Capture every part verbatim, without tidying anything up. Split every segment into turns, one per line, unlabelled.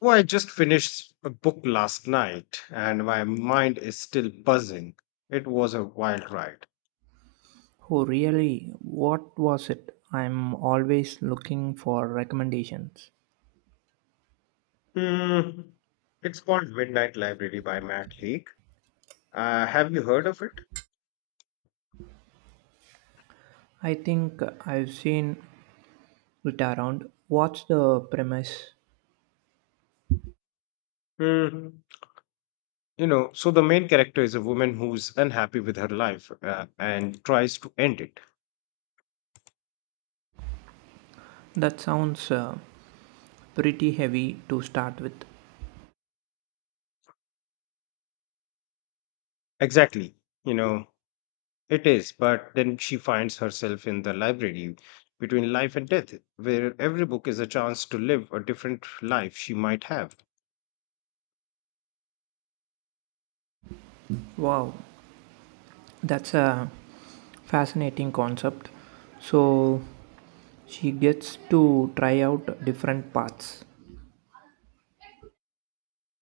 Oh, I just finished a book last night and my mind is still buzzing. It was a wild ride.
Oh, really? What was it? I'm always looking for recommendations.
Hmm. It's called Midnight Library by Matt Haig. Uh, have you heard of it?
I think I've seen it around. What's the premise?
Hmm. You know, so the main character is a woman who's unhappy with her life uh, and tries to end it.
That sounds uh, pretty heavy to start with.
Exactly. You know, it is, but then she finds herself in the library between life and death, where every book is a chance to live a different life she might have.
Wow, that's a fascinating concept. So she gets to try out different paths.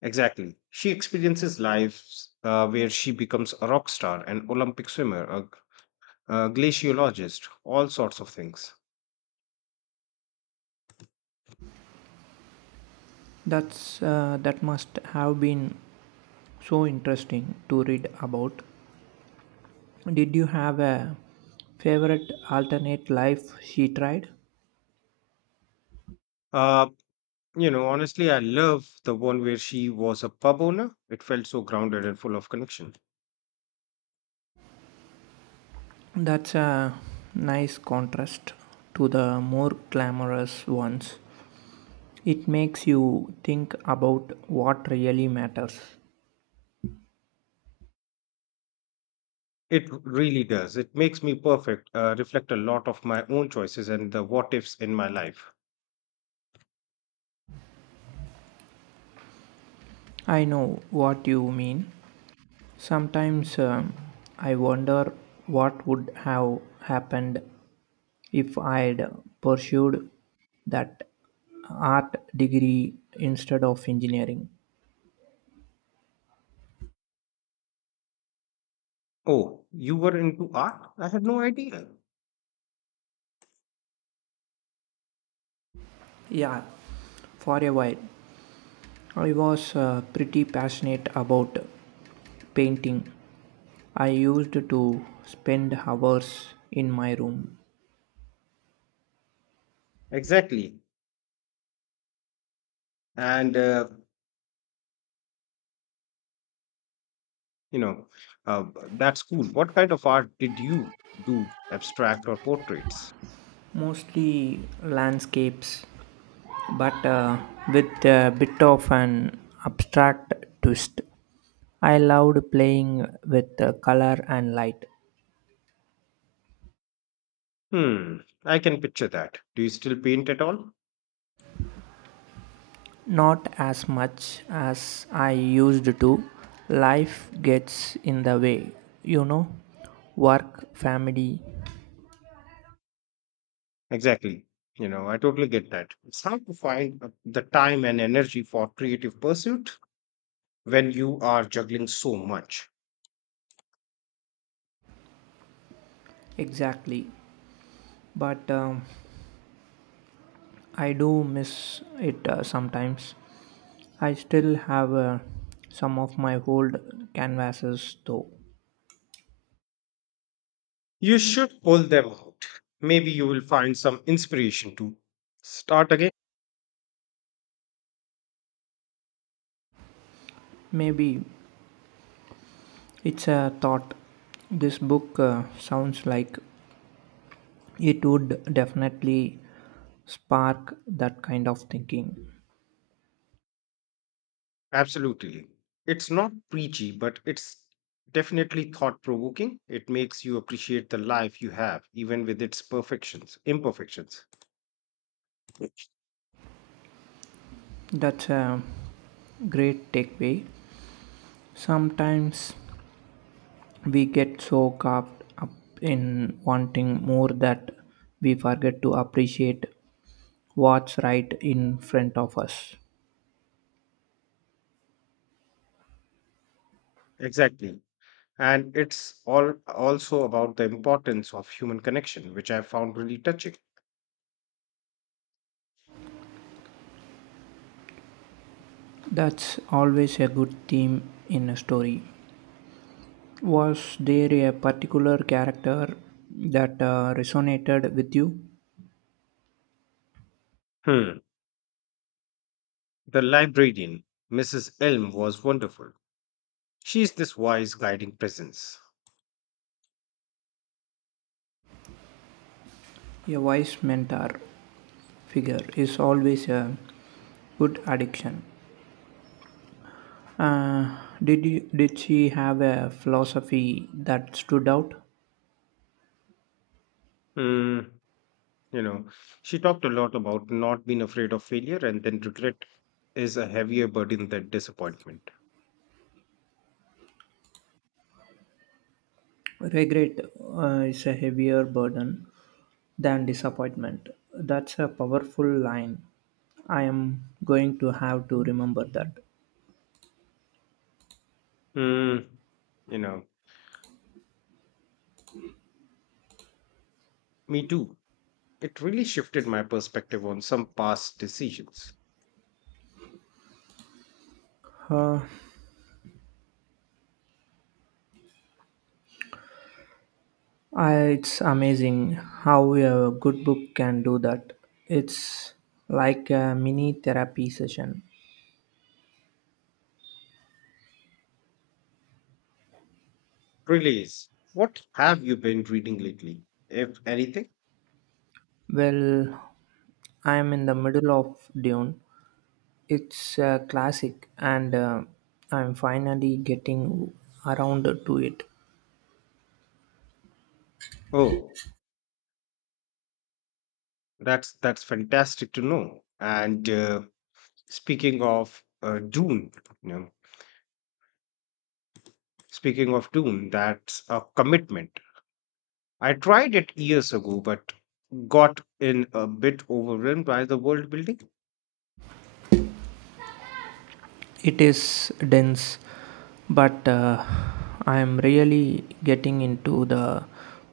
Exactly. She experiences lives uh, where she becomes a rock star, an Olympic swimmer, a, g- a glaciologist, all sorts of things.
That's uh, that must have been so interesting to read about. Did you have a favorite alternate life she tried?
Uh, you know, honestly, I love the one where she was a pub owner. It felt so grounded and full of connection.
That's a nice contrast to the more glamorous ones. It makes you think about what really matters.
It really does. It makes me perfect, uh, reflect a lot of my own choices and the what ifs in my life.
I know what you mean. Sometimes um, I wonder what would have happened if I'd pursued that art degree instead of engineering.
Oh, you were into art? I had no idea.
Yeah, for a while. I was uh, pretty passionate about painting. I used to spend hours in my room,
Exactly. And uh, you know uh, that's cool. What kind of art did you do? Abstract or portraits?
mostly landscapes, but uh, with a bit of an abstract twist. I loved playing with uh, color and light.
Hmm, I can picture that. Do you still paint at all?
Not as much as I used to. Life gets in the way, you know, work, family.
Exactly, you know, I totally get that. It's hard to find uh, the time and energy for creative pursuit when you are juggling so much.
Exactly. But um, I do miss it uh, sometimes. I still have uh, some of my old canvases though.
You should pull them out. Maybe you will find some inspiration to start again.
Maybe it's a thought. This book uh, sounds like it would definitely spark that kind of thinking.
Absolutely. It's not preachy, but it's definitely thought provoking. It makes you appreciate the life you have, even with its perfections, imperfections.
That's a great takeaway. Sometimes we get so caught up in wanting more that we forget to appreciate what's right in front of us.
Exactly. And it's all also about the importance of human connection, which I found really touching.
That's always a good theme in a story. Was there a particular character that uh, resonated with you?
Hmm. The librarian, Missus Elm, was wonderful. She's this wise, guiding presence.
A wise mentor figure is always a good addiction. Uh, did you, did she have a philosophy that stood out?
Hmm. You know, she talked a lot about not being afraid of failure and then regret is a heavier burden than disappointment.
Regret uh, is a heavier burden than disappointment. That's a powerful line. I am going to have to remember that.
Mm, you know, me too. It really shifted my perspective on some past decisions.
Uh, Uh, It's amazing how a good book can do that. It's like a mini therapy session.
Really is. What have you been reading lately, if anything?
Well, I'm in the middle of Dune. It's a classic, and uh, I'm finally getting around to it.
Oh, That's that's fantastic to know. And uh, speaking of uh, Dune, you know, speaking of Dune, that's a commitment. I tried it years ago, but got in a bit overwhelmed by the world building.
It is dense, but uh, I'm really getting into the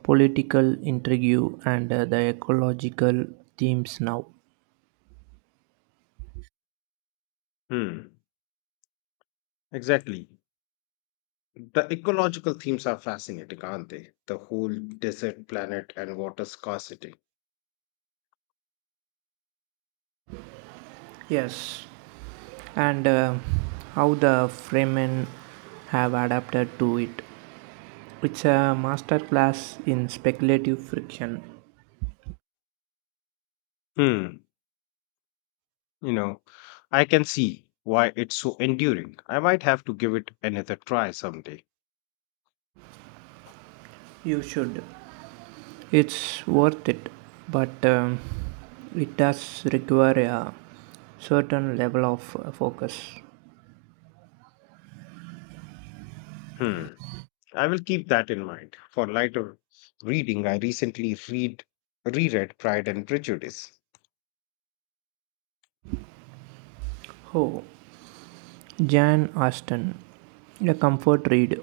political intrigue and uh, the ecological themes now.
Hmm. Exactly. The ecological themes are fascinating, aren't they? The whole desert planet and water scarcity.
Yes, and uh, how the Fremen have adapted to it. It's a masterclass in speculative fiction.
Hmm. You know, I can see why it's so enduring. I might have to give it another try someday.
You should. It's worth it, but um, it does require a certain level of uh, focus.
Hmm. I will keep that in mind. For lighter reading, I recently read reread Pride and Prejudice.
Oh, Jane Austen, a comfort read.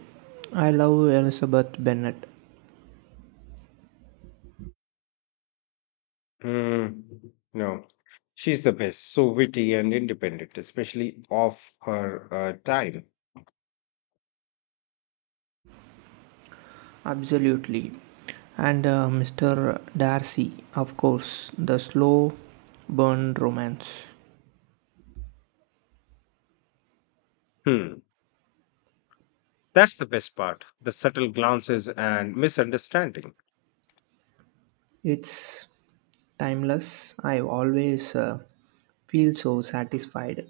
I love Elizabeth Bennet.
Hmm. No. She's the best, so witty and independent, especially of her uh, time.
Absolutely. And uh, Mister Darcy, of course, the slow burn romance.
Hmm. That's the best part, the subtle glances and misunderstandings.
It's timeless. I always uh, feel so satisfied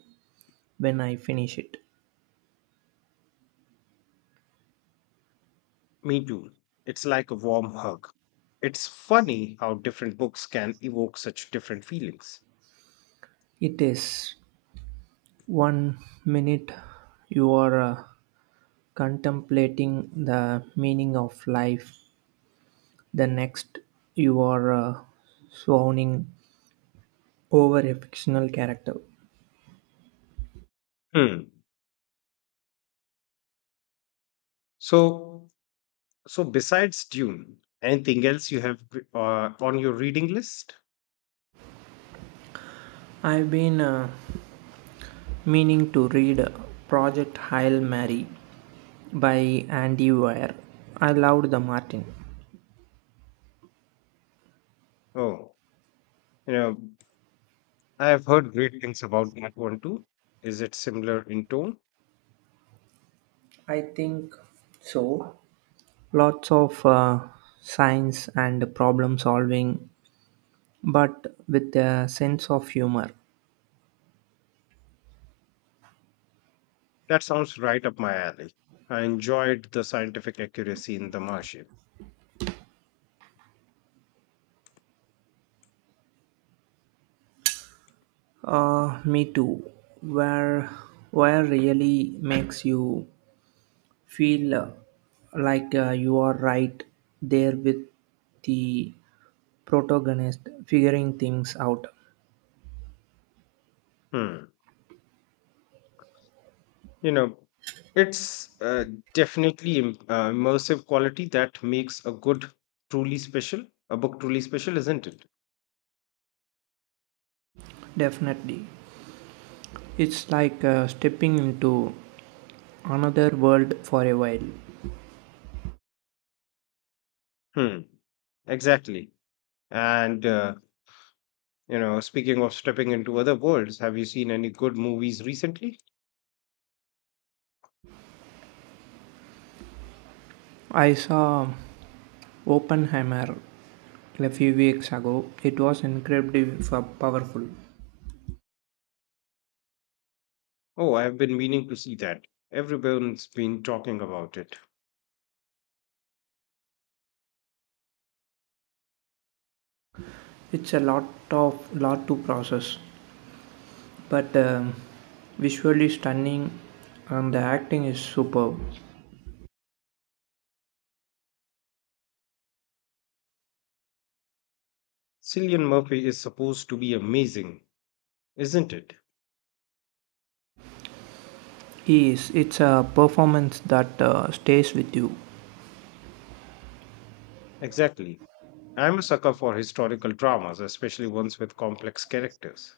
when I finish it.
Me too. It's like a warm hug. It's funny how different books can evoke such different feelings.
It is one minute you are uh, contemplating the meaning of life, the next you are uh, swooning over a fictional character.
Hmm. So, so besides Dune, anything else you have uh, on your reading list?
I've been uh, meaning to read Project Hail Mary by Andy Weir. I loved the Martin.
Oh, you know, I have heard great things about that one too. Is it similar in tone?
I think so. Lots of uh, science and problem solving, but with a sense of humor.
That sounds right up my alley. I enjoyed the scientific accuracy in The Martian.
Uh, me too. Where where really makes you feel uh, like uh, you are right there with the protagonist figuring things out.
Hmm, you know, it's uh, definitely im- uh, immersive quality that makes a good truly special a book truly special, isn't it?
Definitely. It's like uh, stepping into another world for a while.
Hmm. Exactly. And uh, you know speaking of stepping into other worlds, have you seen any good movies recently?
I saw Oppenheimer a few weeks ago. It was incredibly f- powerful.
Oh, I have been meaning to see that. Everyone's been talking about it.
It's a lot of lot to process, but um, visually stunning, and the acting is superb.
Cillian Murphy is supposed to be amazing, isn't it?
He is. It's a performance that uh, stays with you.
Exactly. I'm a sucker for historical dramas, especially ones with complex characters.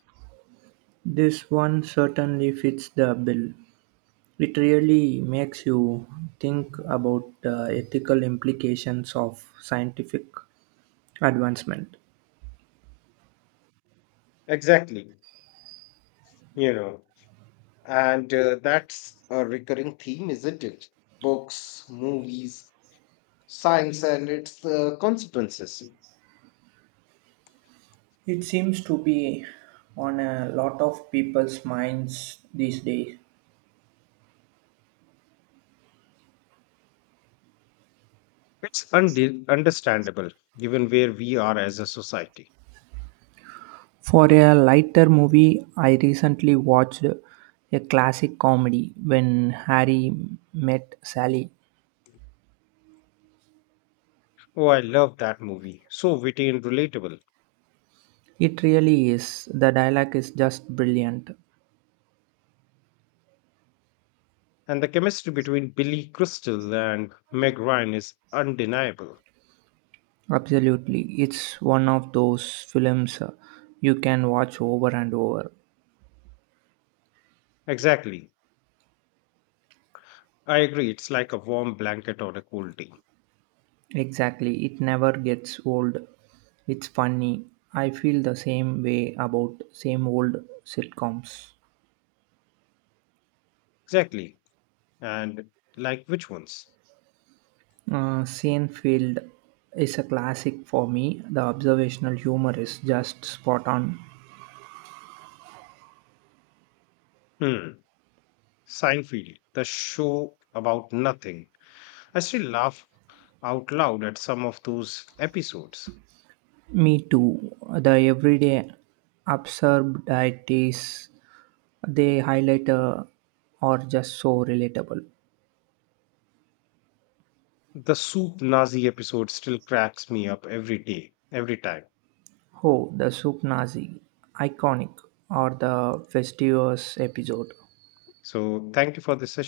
This one certainly fits the bill. It really makes you think about the ethical implications of scientific advancement.
Exactly, you know, and uh, that's a recurring theme, isn't it? Books, movies, science, and its uh, consequences.
It seems to be on a lot of people's minds these days.
It's unde understandable given where we are as a society.
For a lighter movie, I recently watched a classic comedy when Harry met Sally.
Oh, I love that movie. So witty and relatable.
It really is. The dialogue is just brilliant.
And the chemistry between Billy Crystal and Meg Ryan is undeniable.
Absolutely. It's one of those films uh, you can watch over and over.
Exactly. I agree. It's like a warm blanket on a cold day.
Exactly, it never gets old. It's funny. I feel the same way about same old sitcoms.
Exactly. And like which ones?
Uh, Seinfeld is a classic for me. The observational humor is just spot on.
Hmm. Seinfeld, the show about nothing. I still laugh out loud at some of those episodes.
Me too. The everyday absurdities they highlight uh, are just so relatable.
The soup Nazi episode still cracks me up every day, every time.
Oh, the soup Nazi, iconic, or the Festivus episode.
So thank you for this